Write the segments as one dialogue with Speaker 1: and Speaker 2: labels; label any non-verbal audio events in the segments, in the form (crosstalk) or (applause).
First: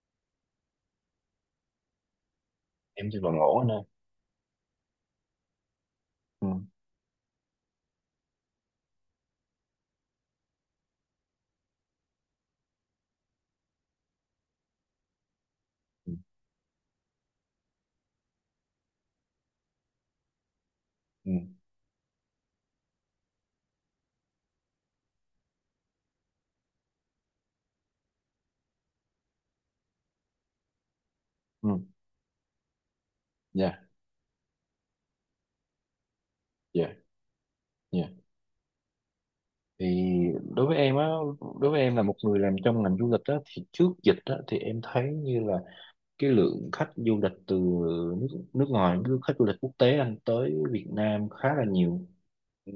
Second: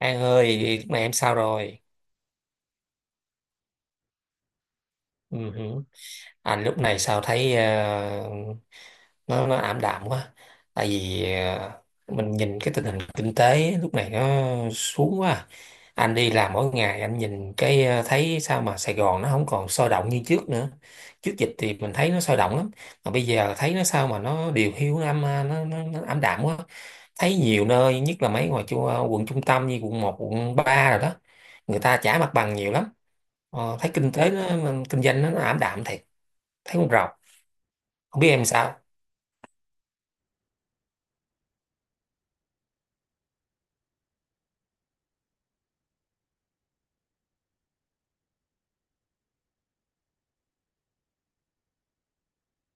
Speaker 1: An ơi, lúc này em sao rồi?
Speaker 2: Em thì còn ngủ anh ơi.
Speaker 1: Ừ, hử.
Speaker 2: Ừ.
Speaker 1: Anh lúc này sao thấy nó ảm đạm quá. Tại vì mình nhìn cái tình hình kinh tế lúc này nó xuống quá. À.
Speaker 2: Ừ.
Speaker 1: Anh đi làm mỗi ngày anh nhìn cái thấy sao mà Sài Gòn nó không còn sôi động như trước nữa.
Speaker 2: Ừ.
Speaker 1: Trước dịch thì mình thấy nó sôi động lắm, mà bây giờ thấy nó sao mà nó điều hiu năm nó ảm đạm quá. Thấy nhiều nơi, nhất là mấy ngoài quận trung tâm như quận một, quận 3 rồi đó. Người
Speaker 2: Ừ.
Speaker 1: ta trả mặt bằng nhiều lắm.
Speaker 2: Dạ.
Speaker 1: Thấy kinh tế nó, mà kinh doanh nó ảm đạm thiệt. Thấy con
Speaker 2: Dạ.
Speaker 1: rầu.
Speaker 2: Dạ.
Speaker 1: Không biết em sao.
Speaker 2: thì đối với em á Đối với em là một người làm trong ngành du lịch á thì trước dịch á thì em thấy như là cái lượng khách du lịch từ nước nước ngoài nước khách du lịch quốc tế anh tới Việt Nam khá là nhiều. Ừ,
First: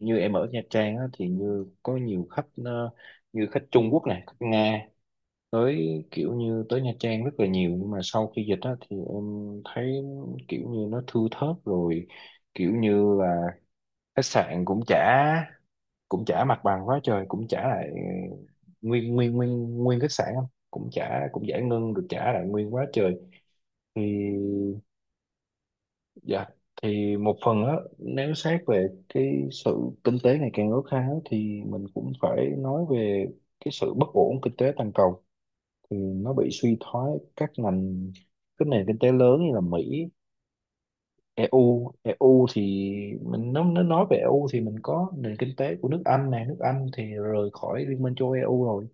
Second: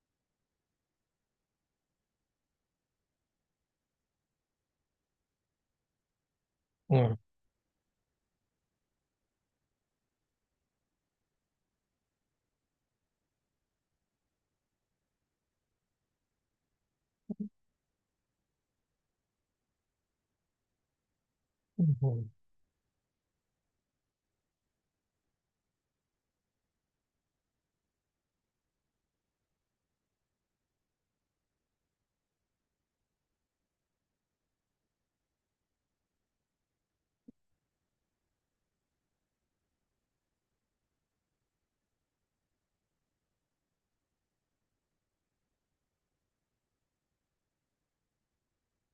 Speaker 2: như em ở Nha Trang á thì như có nhiều khách như khách Trung Quốc này khách Nga tới kiểu như tới Nha
Speaker 1: Ừ.
Speaker 2: Trang rất là nhiều, nhưng mà sau khi dịch á thì em thấy kiểu như nó thưa thớt rồi, kiểu như là khách sạn cũng trả mặt bằng quá trời, cũng trả lại nguyên nguyên nguyên nguyên khách sạn không, cũng giải
Speaker 1: Ừ.
Speaker 2: ngân được trả lại nguyên quá trời. Thì dạ, thì một phần á, nếu xét về cái sự kinh tế ngày càng khó khăn thì mình cũng phải nói về cái sự bất ổn kinh tế toàn cầu, thì nó bị suy thoái các ngành, các nền kinh tế lớn như là Mỹ, EU. Thì mình nó nói về EU thì mình có nền kinh tế của nước Anh này, nước Anh thì rời khỏi Liên minh châu Âu EU rồi.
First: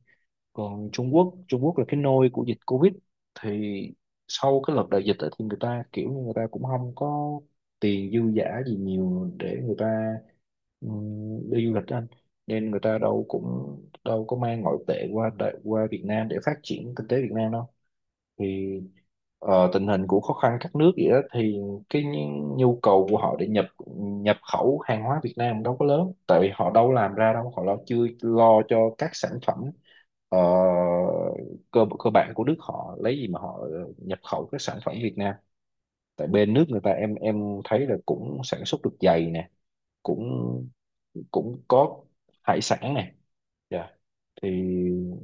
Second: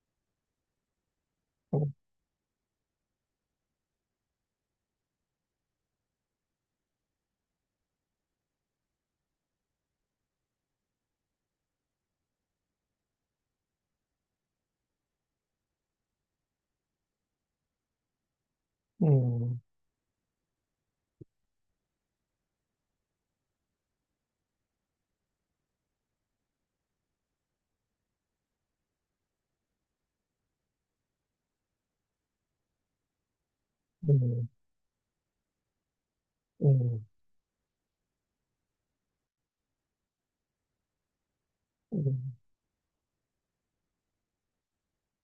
Speaker 2: Còn Trung Quốc, Trung Quốc
Speaker 1: Ừ.
Speaker 2: là cái nôi của dịch Covid. Thì sau cái đợt đại dịch ấy, thì người ta kiểu như người ta cũng không có tiền dư dả gì nhiều để người ta đi du lịch đó anh, nên người ta đâu cũng đâu có mang ngoại tệ qua qua Việt Nam để phát triển kinh tế Việt Nam đâu. Thì
Speaker 1: Ừ.
Speaker 2: tình hình của khó khăn các nước vậy đó thì cái nhu nhu cầu của họ để nhập nhập khẩu hàng hóa Việt Nam đâu có lớn, tại vì họ đâu làm ra đâu, họ lo chưa lo cho các sản phẩm ờ, cơ cơ bản của nước họ, lấy gì mà họ nhập
Speaker 1: Ừ.
Speaker 2: khẩu các sản phẩm Việt Nam. Tại bên nước
Speaker 1: Ừ.
Speaker 2: người ta, em thấy là cũng sản xuất được giày nè, cũng cũng có
Speaker 1: Ừ.
Speaker 2: hải sản nè. Dạ. Thì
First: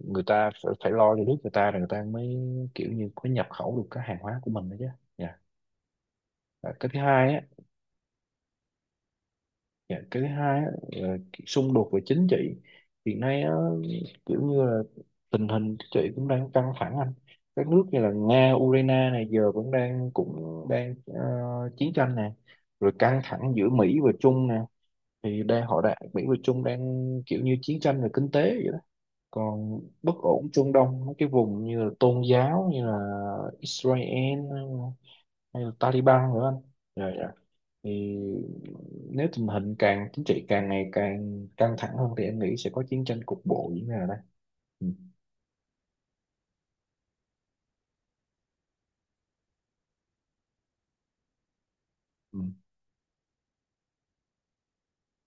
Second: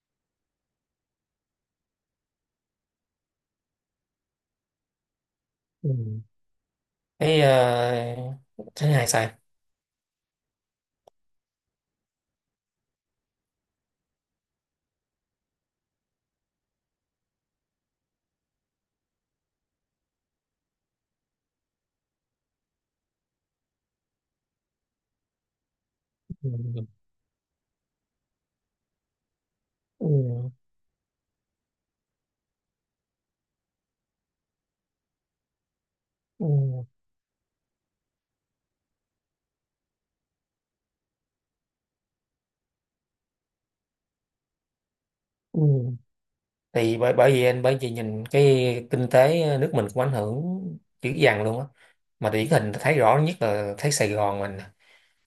Speaker 2: người ta phải, phải lo cho nước người ta rồi người ta mới kiểu như có nhập khẩu được cái hàng hóa của mình đó chứ. Dạ.
Speaker 1: Ừ.
Speaker 2: À, cái thứ hai á.
Speaker 1: Thấy, thấy hay sao.
Speaker 2: Dạ, cái thứ hai á, là xung đột về chính trị hiện nay á, kiểu như là tình hình chính trị cũng đang căng thẳng anh, các nước như là Nga Ukraine này giờ cũng đang chiến tranh nè, rồi căng thẳng giữa Mỹ và Trung nè, thì đang họ đã Mỹ và Trung đang
Speaker 1: Ừ.
Speaker 2: kiểu như chiến tranh về kinh tế vậy đó, còn
Speaker 1: Ừ.
Speaker 2: bất ổn Trung Đông mấy cái vùng như là tôn giáo như là Israel hay là Taliban nữa
Speaker 1: Ừ.
Speaker 2: anh. Dạ Dạ. Thì nếu tình hình càng chính trị càng ngày càng căng thẳng hơn thì em nghĩ sẽ có chiến tranh cục bộ diễn ra ở đây. Ừ.
Speaker 1: Ừ. Thì bởi bởi vì anh bởi vì nhìn cái kinh tế nước mình cũng ảnh hưởng dữ dằn luôn á, mà
Speaker 2: Ừ.
Speaker 1: điển hình thấy rõ nhất là thấy Sài Gòn mình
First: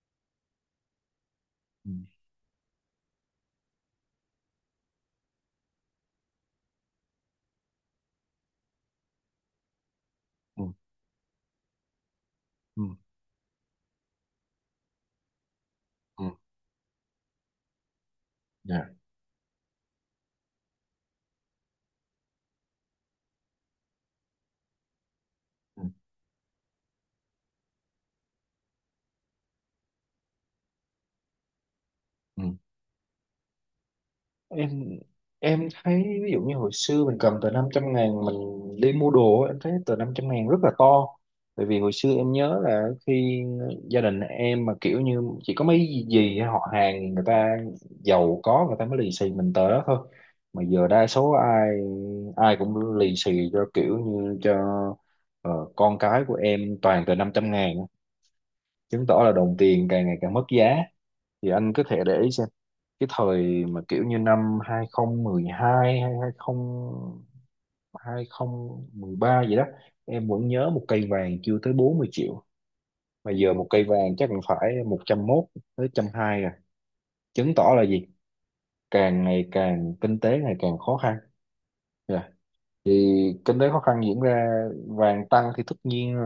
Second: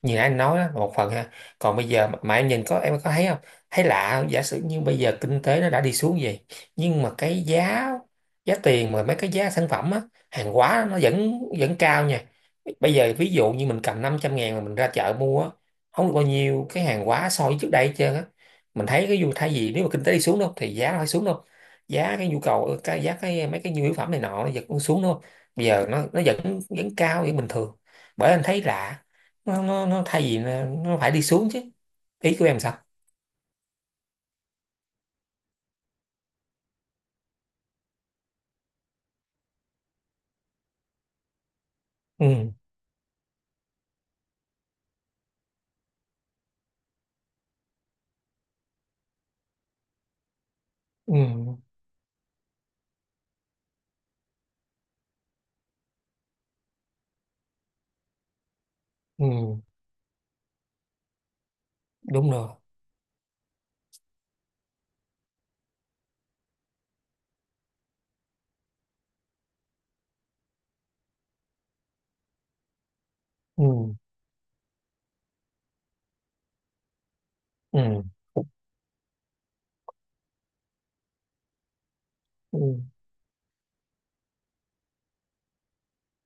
Speaker 1: như nãy anh nói đó, một phần ha. Còn bây
Speaker 2: Ừ.
Speaker 1: giờ mà em nhìn em có thấy không, thấy lạ không? Giả sử như bây giờ kinh tế nó đã đi xuống vậy, nhưng mà cái giá giá tiền mà mấy cái giá sản phẩm á, hàng
Speaker 2: Ừ.
Speaker 1: hóa nó vẫn vẫn cao nha.
Speaker 2: Ừ.
Speaker 1: Bây giờ ví dụ như mình cầm 500.000 mà mình ra chợ mua á, không được bao
Speaker 2: Ừ.
Speaker 1: nhiêu cái hàng hóa so với trước đây hết trơn á. Mình
Speaker 2: Dạ.
Speaker 1: thấy cái dù thay vì nếu mà kinh tế đi xuống đâu thì giá nó phải xuống đâu, giá cái nhu cầu cái giá cái mấy cái nhu yếu phẩm này nọ nó vẫn xuống đâu, bây
Speaker 2: Ừ.
Speaker 1: giờ nó vẫn vẫn cao vẫn bình thường. Bởi anh thấy lạ, nó thay vì nó phải đi xuống chứ. Ý của
Speaker 2: Ừ.
Speaker 1: em sao?
Speaker 2: em em thấy ví dụ như hồi xưa mình cầm tờ 500.000 mình đi mua đồ á, em thấy tờ 500.000 rất là to, bởi vì hồi xưa em
Speaker 1: Ừ.
Speaker 2: nhớ là khi gia đình em mà kiểu như chỉ có mấy gì họ hàng người ta giàu có người ta mới lì xì mình tờ đó thôi, mà giờ đa số
Speaker 1: Ừ.
Speaker 2: ai ai cũng lì xì cho kiểu như cho con cái của em toàn tờ 500.000, chứng tỏ là đồng
Speaker 1: Ừ.
Speaker 2: tiền càng ngày càng mất giá. Thì anh có thể để ý
Speaker 1: Đúng
Speaker 2: xem
Speaker 1: rồi.
Speaker 2: cái thời mà kiểu như năm 2012 hay 20 2013 gì đó, em vẫn nhớ một cây vàng chưa tới 40 triệu, mà giờ một
Speaker 1: Ừ.
Speaker 2: cây vàng chắc cũng phải 101 tới 120 rồi, chứng tỏ là
Speaker 1: Ừ.
Speaker 2: gì, càng ngày càng kinh tế ngày càng khó khăn. Dạ.
Speaker 1: Ừ.
Speaker 2: Thì kinh tế khó khăn diễn ra, vàng tăng thì tất nhiên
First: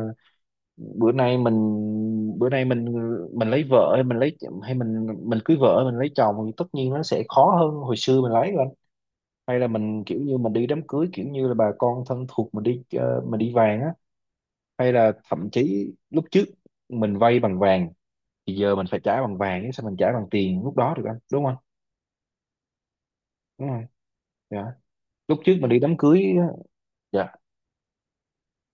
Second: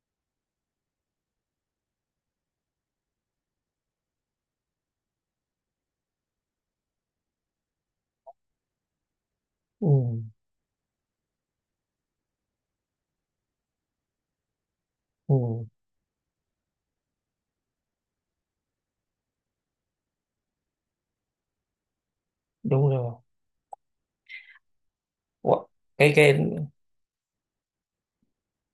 Speaker 2: bữa nay mình bữa nay mình lấy vợ hay mình lấy hay mình cưới vợ hay mình lấy chồng thì tất nhiên nó sẽ khó hơn hồi xưa mình lấy rồi anh. Hay là
Speaker 1: Ừ,
Speaker 2: mình kiểu như mình đi đám cưới kiểu như là bà con thân thuộc mình đi mình đi vàng á, hay là
Speaker 1: ừ.
Speaker 2: thậm chí lúc trước mình vay bằng vàng thì giờ mình phải trả bằng vàng chứ sao mình trả bằng tiền lúc đó được anh, đúng không.
Speaker 1: Đúng rồi.
Speaker 2: Đúng rồi. Dạ. Lúc trước
Speaker 1: Ủa,
Speaker 2: mình đi đám cưới
Speaker 1: cái
Speaker 2: á. Dạ.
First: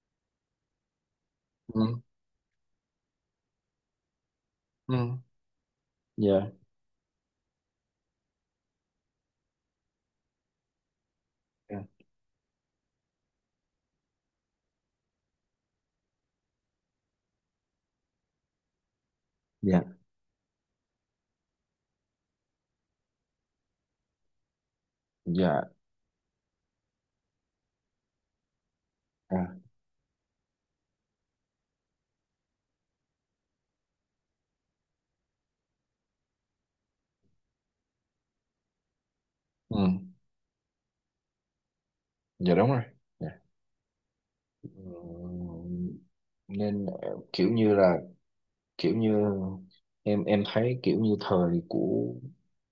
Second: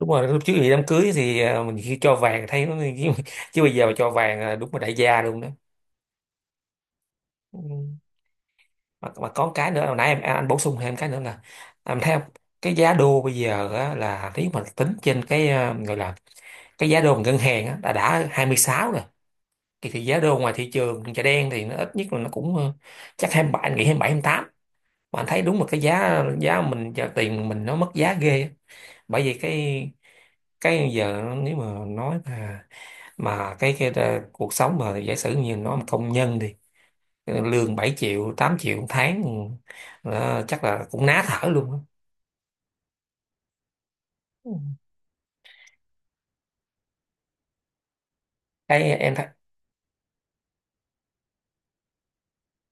Speaker 1: đúng rồi, lúc trước thì đám cưới thì mình khi
Speaker 2: Ừ.
Speaker 1: cho vàng thấy nó (laughs) chứ, chứ bây giờ mà cho vàng là đúng là đại
Speaker 2: Ừ.
Speaker 1: gia luôn đó.
Speaker 2: Dạ.
Speaker 1: Ừ. Mà có cái nữa hồi nãy em anh bổ sung thêm cái nữa là
Speaker 2: Dạ.
Speaker 1: em thấy không, cái giá đô bây giờ á, là nếu mà tính trên cái gọi là cái giá đô mà ngân hàng á, đã 26,
Speaker 2: Dạ.
Speaker 1: thì giá đô ngoài thị trường chợ đen thì nó ít nhất là nó cũng chắc 27, anh nghĩ 27 28. Mà anh thấy đúng
Speaker 2: Dạ.
Speaker 1: là cái giá giá mình giờ tiền mình nó mất giá ghê á. Bởi vì
Speaker 2: À.
Speaker 1: cái giờ nếu mà nói mà cuộc sống mà giả sử như nó mà công nhân đi, lương 7 triệu 8 triệu một tháng
Speaker 2: Ừ.
Speaker 1: ừ, chắc là cũng ná thở luôn á.
Speaker 2: Dạ. Đúng rồi. Dạ.
Speaker 1: Ừ.
Speaker 2: Ừm, nên kiểu như là
Speaker 1: Cái
Speaker 2: kiểu
Speaker 1: em
Speaker 2: như
Speaker 1: thấy.
Speaker 2: em thấy kiểu như thời của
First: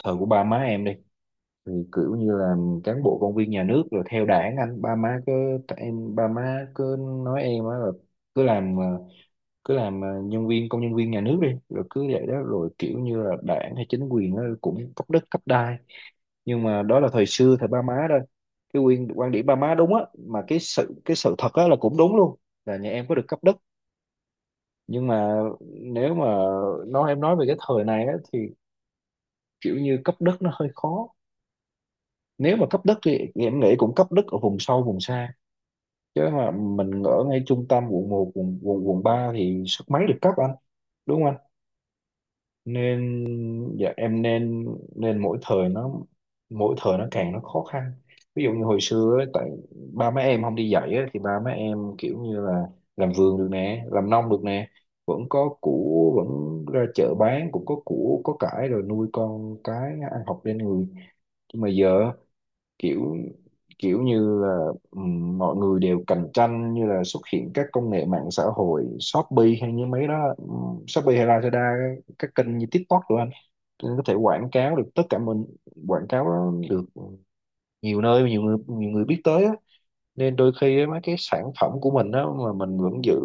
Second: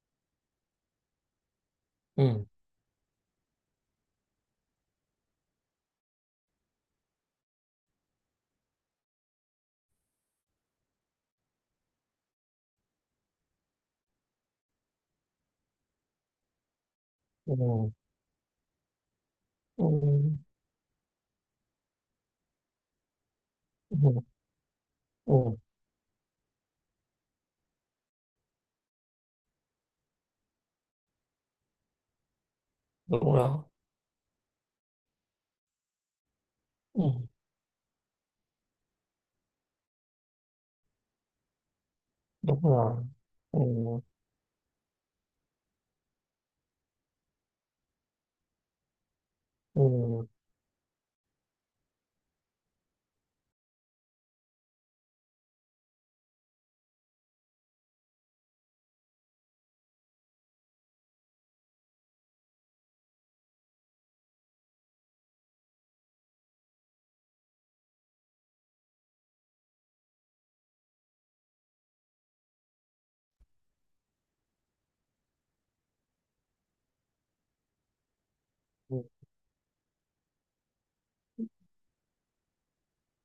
Speaker 2: ba má em đi thì kiểu như
Speaker 1: Ừ.
Speaker 2: là cán bộ công viên nhà nước rồi theo đảng anh, ba má cứ ba má cứ nói em á là cứ làm cứ làm nhân viên công nhân viên nhà nước đi rồi cứ vậy đó rồi kiểu như là đảng hay chính quyền á cũng cấp đất cấp đai, nhưng mà đó là thời
Speaker 1: Ừ.
Speaker 2: xưa thời ba má thôi. Cái quyền quan điểm ba má
Speaker 1: Ừ.
Speaker 2: đúng á, mà cái sự thật á là cũng đúng luôn, là nhà em có được cấp đất,
Speaker 1: Ừ.
Speaker 2: nhưng mà
Speaker 1: Ừ. Ừ,
Speaker 2: nếu mà nói em nói về cái thời này á, thì kiểu như cấp đất nó hơi khó, nếu mà cấp đất thì
Speaker 1: đúng rồi.
Speaker 2: em nghĩ cũng cấp đất ở vùng sâu vùng xa, chứ mà
Speaker 1: Ừ.
Speaker 2: mình ở ngay trung tâm quận một quận quận quận 3 thì sức mấy được cấp anh. Đúng.
Speaker 1: Đúng rồi.
Speaker 2: Nên
Speaker 1: Ừ.
Speaker 2: dạ em nên nên mỗi thời nó càng nó khó khăn. Ví dụ như hồi xưa ấy, tại ba má
Speaker 1: Ừ.
Speaker 2: em không đi dạy á, thì ba má em kiểu như là làm vườn được nè làm nông được nè, vẫn có củ vẫn ra chợ bán cũng có củ có cải rồi nuôi con cái ăn học lên người. Nhưng mà giờ kiểu kiểu như là mọi người đều cạnh tranh như là xuất hiện các công nghệ mạng xã hội Shopee hay như mấy đó, Shopee hay Lazada các kênh như TikTok rồi tôi có thể quảng cáo được tất cả, mình quảng cáo nó được nhiều nơi nhiều
Speaker 1: Ừ,
Speaker 2: người biết tới á. Nên đôi khi á, mấy cái sản phẩm của mình đó mà mình vẫn giữ,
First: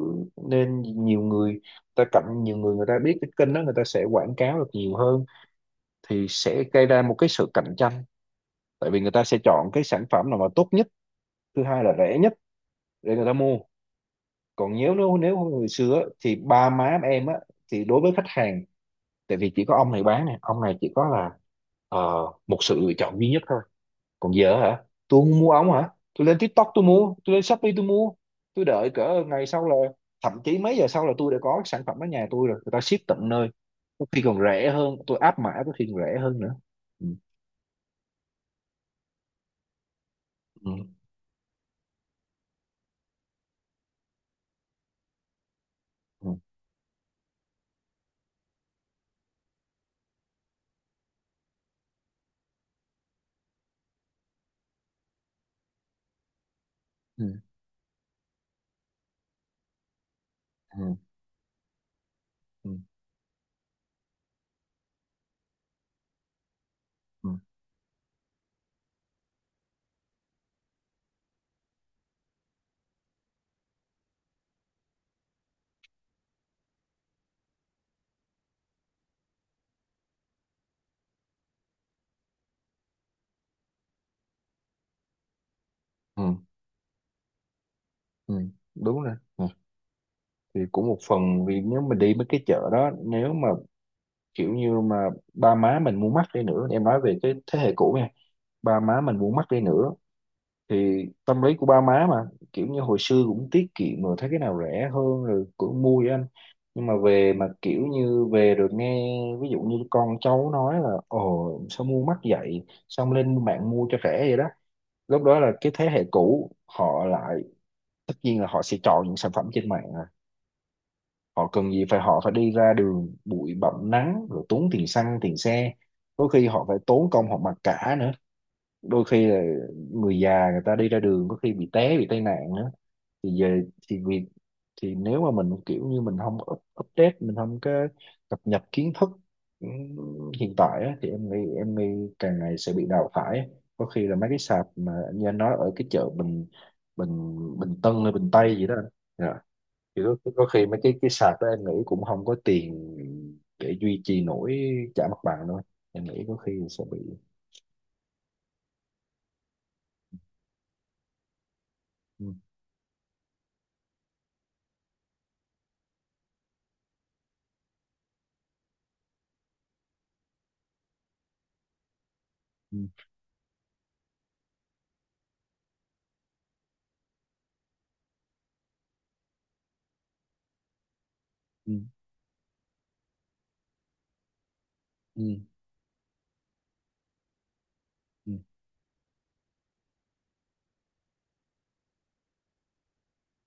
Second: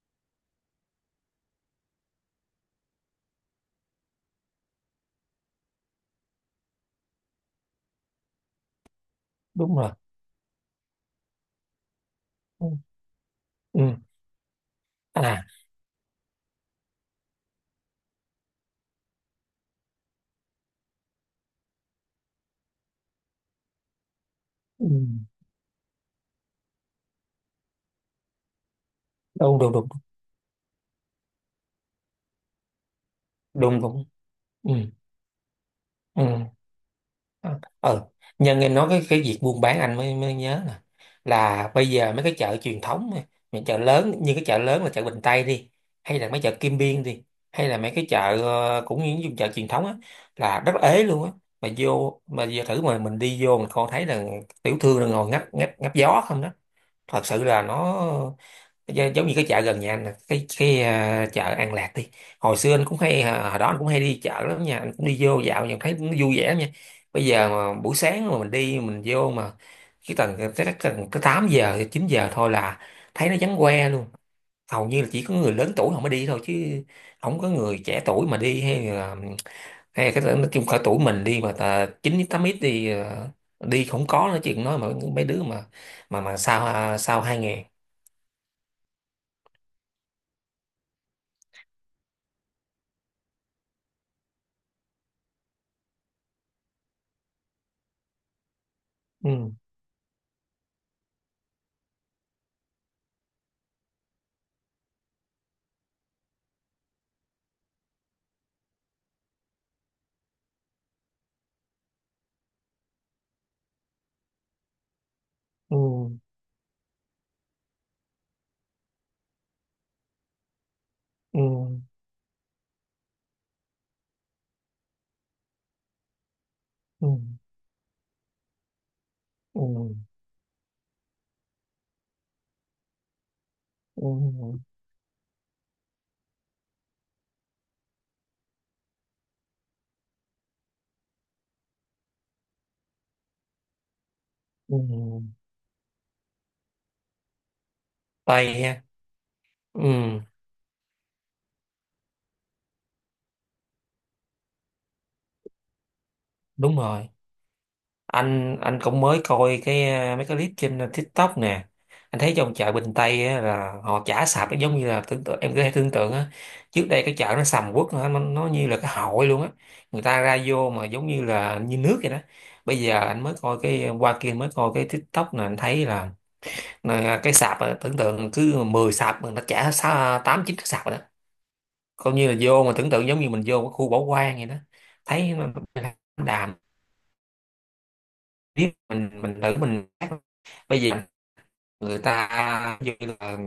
Speaker 2: nên nhiều người ta cạnh nhiều người người ta biết cái kênh đó người ta sẽ quảng cáo được nhiều hơn, thì sẽ gây ra một cái sự cạnh tranh, tại vì người ta sẽ chọn
Speaker 1: đúng
Speaker 2: cái
Speaker 1: rồi.
Speaker 2: sản phẩm nào mà tốt nhất, thứ hai là rẻ nhất,
Speaker 1: Ừ,
Speaker 2: để người ta mua.
Speaker 1: ừ.
Speaker 2: Còn nếu nếu nếu
Speaker 1: À.
Speaker 2: không người xưa á, thì ba má em á, thì đối với khách hàng tại vì chỉ có ông này bán này ông này chỉ có là ờ, một sự lựa chọn duy nhất thôi. Còn giờ hả
Speaker 1: Ừ.
Speaker 2: tôi không mua ống hả, tôi lên TikTok tôi mua, tôi lên Shopee tôi mua, tôi đợi cỡ ngày
Speaker 1: Đúng
Speaker 2: sau
Speaker 1: đúng
Speaker 2: là
Speaker 1: đúng.
Speaker 2: thậm chí mấy giờ sau là tôi đã có sản phẩm ở nhà tôi rồi người ta ship tận nơi,
Speaker 1: Đúng
Speaker 2: có
Speaker 1: đúng.
Speaker 2: khi còn rẻ
Speaker 1: Ừ.
Speaker 2: hơn tôi áp mã có khi còn rẻ
Speaker 1: Ừ.
Speaker 2: hơn nữa. Ừ.
Speaker 1: À, nhân em nói cái việc buôn bán anh mới mới nhớ
Speaker 2: Ừ.
Speaker 1: nè, là bây giờ mấy cái chợ truyền thống á, những chợ lớn như cái chợ lớn là chợ Bình Tây đi, hay
Speaker 2: Ừ.
Speaker 1: là mấy chợ Kim Biên đi, hay là mấy cái chợ cũng như những vùng chợ truyền thống á, là rất ế luôn á. Mà vô mà giờ thử mà mình đi vô mình coi thấy là tiểu thương là ngồi ngắp ngắp ngắp gió không đó. Thật
Speaker 2: Ừ.
Speaker 1: sự là nó giống như cái chợ gần nhà anh nè,
Speaker 2: Ừ.
Speaker 1: chợ An Lạc đi.
Speaker 2: Ừ.
Speaker 1: Hồi đó anh cũng hay đi chợ lắm nha, anh cũng đi vô dạo nhưng thấy nó vui vẻ lắm nha. Bây
Speaker 2: Ừ.
Speaker 1: giờ mà buổi sáng mà mình đi mình vô mà cái tầng tới tới tầng tới 8 giờ 9 giờ thôi là thấy nó vắng que luôn. Hầu như là chỉ có người lớn tuổi không mới đi thôi chứ, không có người trẻ tuổi mà đi, hay là cái nói chung cỡ tuổi mình đi mà 9 8 ít đi à, đi không có nói chuyện nói mà mấy đứa mà mà
Speaker 2: Ừ.
Speaker 1: mà sao sao hai ngàn.
Speaker 2: Ừ. Đúng rồi. Ừ. Thì cũng một phần vì nếu mà đi mấy cái chợ đó, nếu mà kiểu như mà ba má mình mua mắc đi nữa, em nói về cái thế hệ cũ nha, ba má mình mua mắc
Speaker 1: Ừ.
Speaker 2: đi nữa thì tâm lý của ba má mà kiểu như hồi xưa cũng tiết kiệm rồi thấy cái nào rẻ hơn rồi cũng mua với anh, nhưng mà về mà kiểu như về rồi nghe ví dụ như con cháu nói là ồ sao mua mắc vậy, xong lên mạng mua cho rẻ vậy đó, lúc đó là cái
Speaker 1: Ừ.
Speaker 2: thế hệ cũ họ lại tất nhiên là họ sẽ chọn những sản phẩm trên mạng à.
Speaker 1: Ừ.
Speaker 2: Họ cần gì phải họ phải đi ra đường bụi bặm nắng rồi tốn tiền xăng tiền xe, đôi khi họ phải
Speaker 1: Ừ.
Speaker 2: tốn công họ mặc cả nữa, đôi khi là
Speaker 1: Ừ.
Speaker 2: người già người ta đi ra đường có khi bị té bị tai nạn nữa, thì về thì vì
Speaker 1: Ừ.
Speaker 2: thì nếu mà mình kiểu như mình không up, update mình không có cập nhật kiến thức hiện tại á, thì em nghĩ càng ngày sẽ bị đào thải, có khi là mấy cái sạp
Speaker 1: Ừ.
Speaker 2: mà như anh nói ở cái chợ Bình Bình Bình Tân hay Bình
Speaker 1: Tây
Speaker 2: Tây gì đó
Speaker 1: ha.
Speaker 2: anh. Dạ,
Speaker 1: Ừ.
Speaker 2: thì có khi mấy cái sạp đó em nghĩ cũng không có tiền để duy trì nổi trả mặt bằng đâu, em nghĩ có khi
Speaker 1: Đúng
Speaker 2: sẽ bị.
Speaker 1: rồi. Anh cũng mới coi cái mấy cái clip trên TikTok nè. Anh
Speaker 2: Ừ.
Speaker 1: thấy trong chợ Bình Tây á, là họ chả sạp nó giống như là tưởng tượng, em có thể tưởng tượng á, trước đây cái chợ nó sầm uất nó như là cái hội luôn á, người ta ra vô mà giống như là như nước vậy đó. Bây
Speaker 2: Ừ.
Speaker 1: giờ anh mới coi cái qua kia mới coi cái TikTok nè, anh thấy là cái sạp á, tưởng tượng cứ 10 sạp mà nó chả tám chín cái sạp rồi đó,
Speaker 2: Ừ.
Speaker 1: coi như là vô mà tưởng tượng giống như mình vô cái khu bỏ hoang vậy đó. Thấy
Speaker 2: Ừ.
Speaker 1: nó đàm,
Speaker 2: Ừ.
Speaker 1: biết mình thử mình bây giờ, người ta như là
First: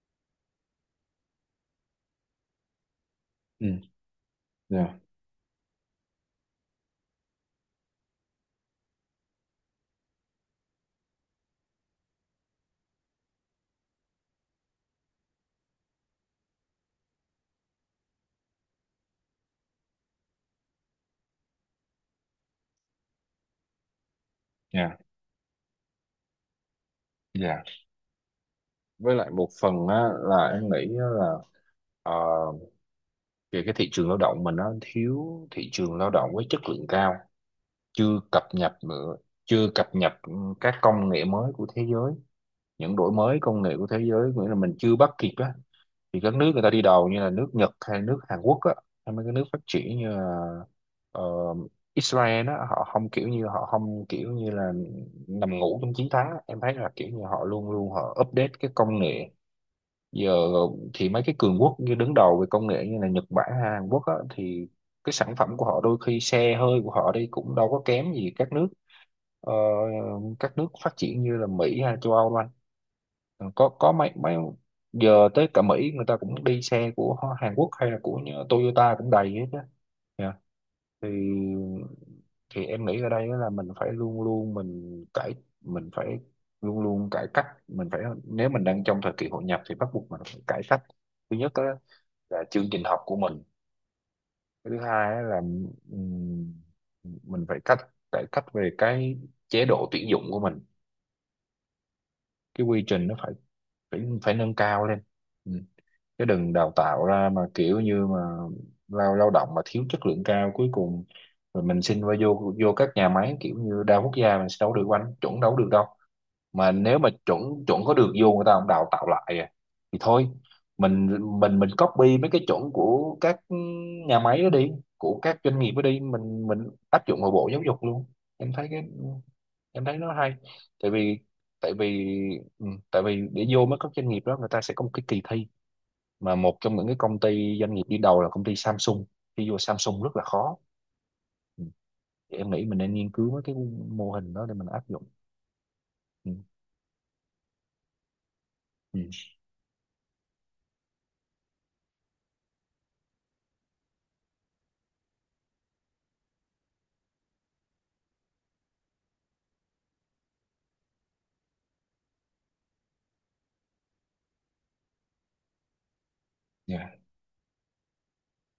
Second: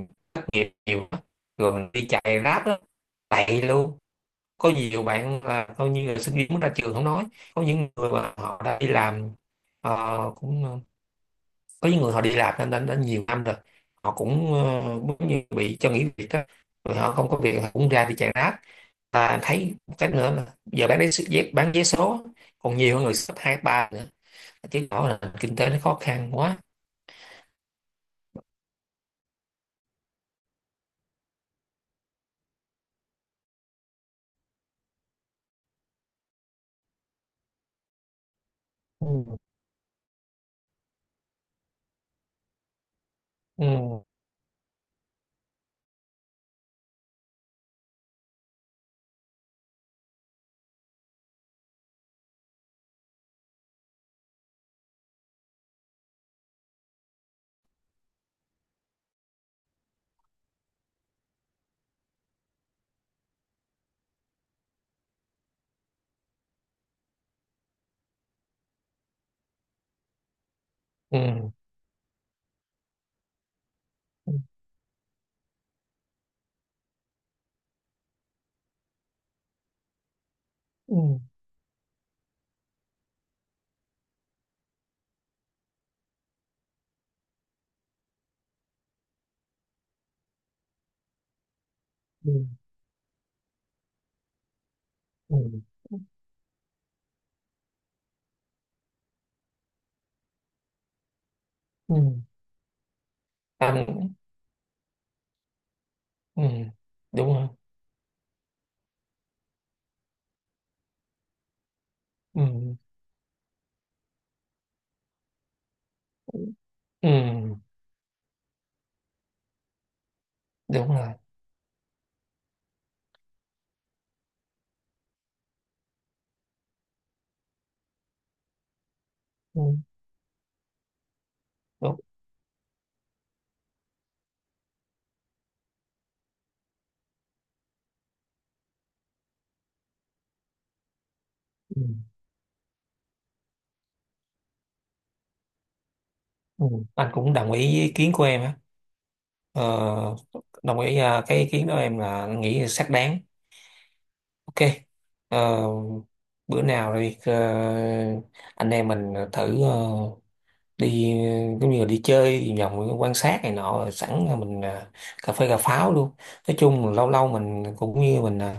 Speaker 1: nghiệp nhiều á, rồi mình đi chạy ráp đó, tệ
Speaker 2: Ừ.
Speaker 1: luôn. Có
Speaker 2: Dạ.
Speaker 1: nhiều bạn là coi như là sinh viên mới ra trường không nói, có những người mà họ đã đi làm, cũng có những người họ đi làm nên đã nhiều năm rồi, họ cũng giống như bị cho nghỉ việc đó, rồi họ không có việc họ cũng ra đi chạy ráp. Ta thấy một cái nữa là giờ bán đấy dép bán vé số còn nhiều hơn người sắp hai ba nữa, chứng
Speaker 2: Dạ.
Speaker 1: tỏ là kinh tế nó khó khăn quá.
Speaker 2: Dạ. Với lại một phần á, là em nghĩ á là ờ, về cái thị trường lao động mình nó thiếu thị trường lao động với chất lượng cao chưa cập nhật nữa,
Speaker 1: Ừ.
Speaker 2: chưa cập nhật ừ, các công nghệ mới của thế giới, những đổi mới công
Speaker 1: Ừ.
Speaker 2: nghệ của thế giới, nghĩa là mình chưa bắt kịp á. Thì các nước người ta đi đầu như là nước Nhật hay nước Hàn Quốc á, hay mấy cái nước phát triển như là ờ, Israel á, họ không kiểu như họ không kiểu như là nằm ngủ trong chiến thắng á. Em thấy là kiểu như họ luôn luôn họ update cái công nghệ giờ. Thì mấy cái cường quốc như đứng đầu về công nghệ như là Nhật Bản hay Hàn Quốc á, thì cái sản phẩm của họ đôi khi xe hơi của họ đi cũng đâu có kém gì các nước ờ, các nước phát triển như là
Speaker 1: Ừ.
Speaker 2: Mỹ hay châu Âu đâu anh. Ờ, có mấy
Speaker 1: Ừ.
Speaker 2: mấy giờ tới cả Mỹ người ta cũng đi xe của Hàn Quốc hay là của Toyota cũng đầy hết á. Dạ.
Speaker 1: Ừ.
Speaker 2: Thì em nghĩ ở đây á là mình phải luôn luôn mình phải luôn luôn cải cách, mình phải nếu mình đang trong thời kỳ hội nhập thì bắt buộc mình phải cải cách. Thứ nhất á
Speaker 1: Ừ.
Speaker 2: là chương trình học của mình. Cái thứ hai á là
Speaker 1: Ừ.
Speaker 2: ừm, mình phải cách cải cách về cái chế độ tuyển dụng của mình,
Speaker 1: Ừ.
Speaker 2: cái quy trình nó phải phải
Speaker 1: Anh-
Speaker 2: phải nâng cao lên, chứ
Speaker 1: ừ.
Speaker 2: đừng đào tạo
Speaker 1: Đúng
Speaker 2: ra mà
Speaker 1: rồi.
Speaker 2: kiểu như mà lao lao động mà thiếu chất lượng cao cuối cùng rồi mình xin vào vô vô
Speaker 1: Ừ.
Speaker 2: các nhà máy kiểu như đa quốc gia mình sẽ đâu được anh, chuẩn đâu được đâu. Mà nếu mà
Speaker 1: Ừ.
Speaker 2: chuẩn chuẩn có được vô người ta không đào tạo lại à, thì thôi
Speaker 1: Đúng
Speaker 2: mình
Speaker 1: rồi.
Speaker 2: copy mấy cái chuẩn của các nhà máy đó đi, của các doanh nghiệp đó đi, mình áp dụng vào bộ giáo dục luôn. Em thấy cái
Speaker 1: Ừ.
Speaker 2: Em thấy nó hay, tại vì tại
Speaker 1: Đúng.
Speaker 2: vì ừ, tại vì để vô mấy các doanh nghiệp đó người ta sẽ có một cái kỳ thi, mà một trong những cái công ty doanh nghiệp đi đầu là công ty Samsung, khi vô Samsung rất là khó. Ừ.
Speaker 1: Ừ.
Speaker 2: Thì em nghĩ mình nên nghiên cứu mấy cái mô hình đó để mình áp dụng. Ừ.
Speaker 1: Ừ. Anh cũng đồng ý với ý kiến của em á.
Speaker 2: Ừ.
Speaker 1: Ờ, Đồng ý cái ý kiến đó em là nghĩ xác đáng. OK. Ờ, Bữa nào đi anh em mình thử đi giống như là đi chơi đi vòng quan sát này nọ rồi sẵn là mình cà phê cà pháo luôn. Nói chung là
Speaker 2: Dạ.
Speaker 1: lâu lâu mình cũng như mình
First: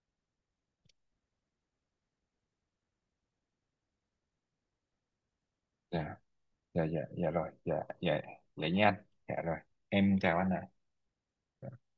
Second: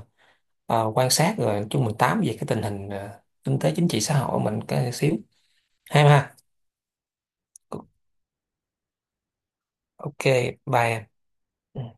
Speaker 1: quan sát rồi nói chung mình tám về cái tình hình kinh tế chính trị xã hội của mình cái xíu. Hay
Speaker 2: Dạ.
Speaker 1: ha.
Speaker 2: Dạ. Dạ. Dạ rồi. Dạ. Dạ. Dạ nha anh. Dạ rồi. Em
Speaker 1: OK.
Speaker 2: chào anh ạ.
Speaker 1: Bye em. Ừ.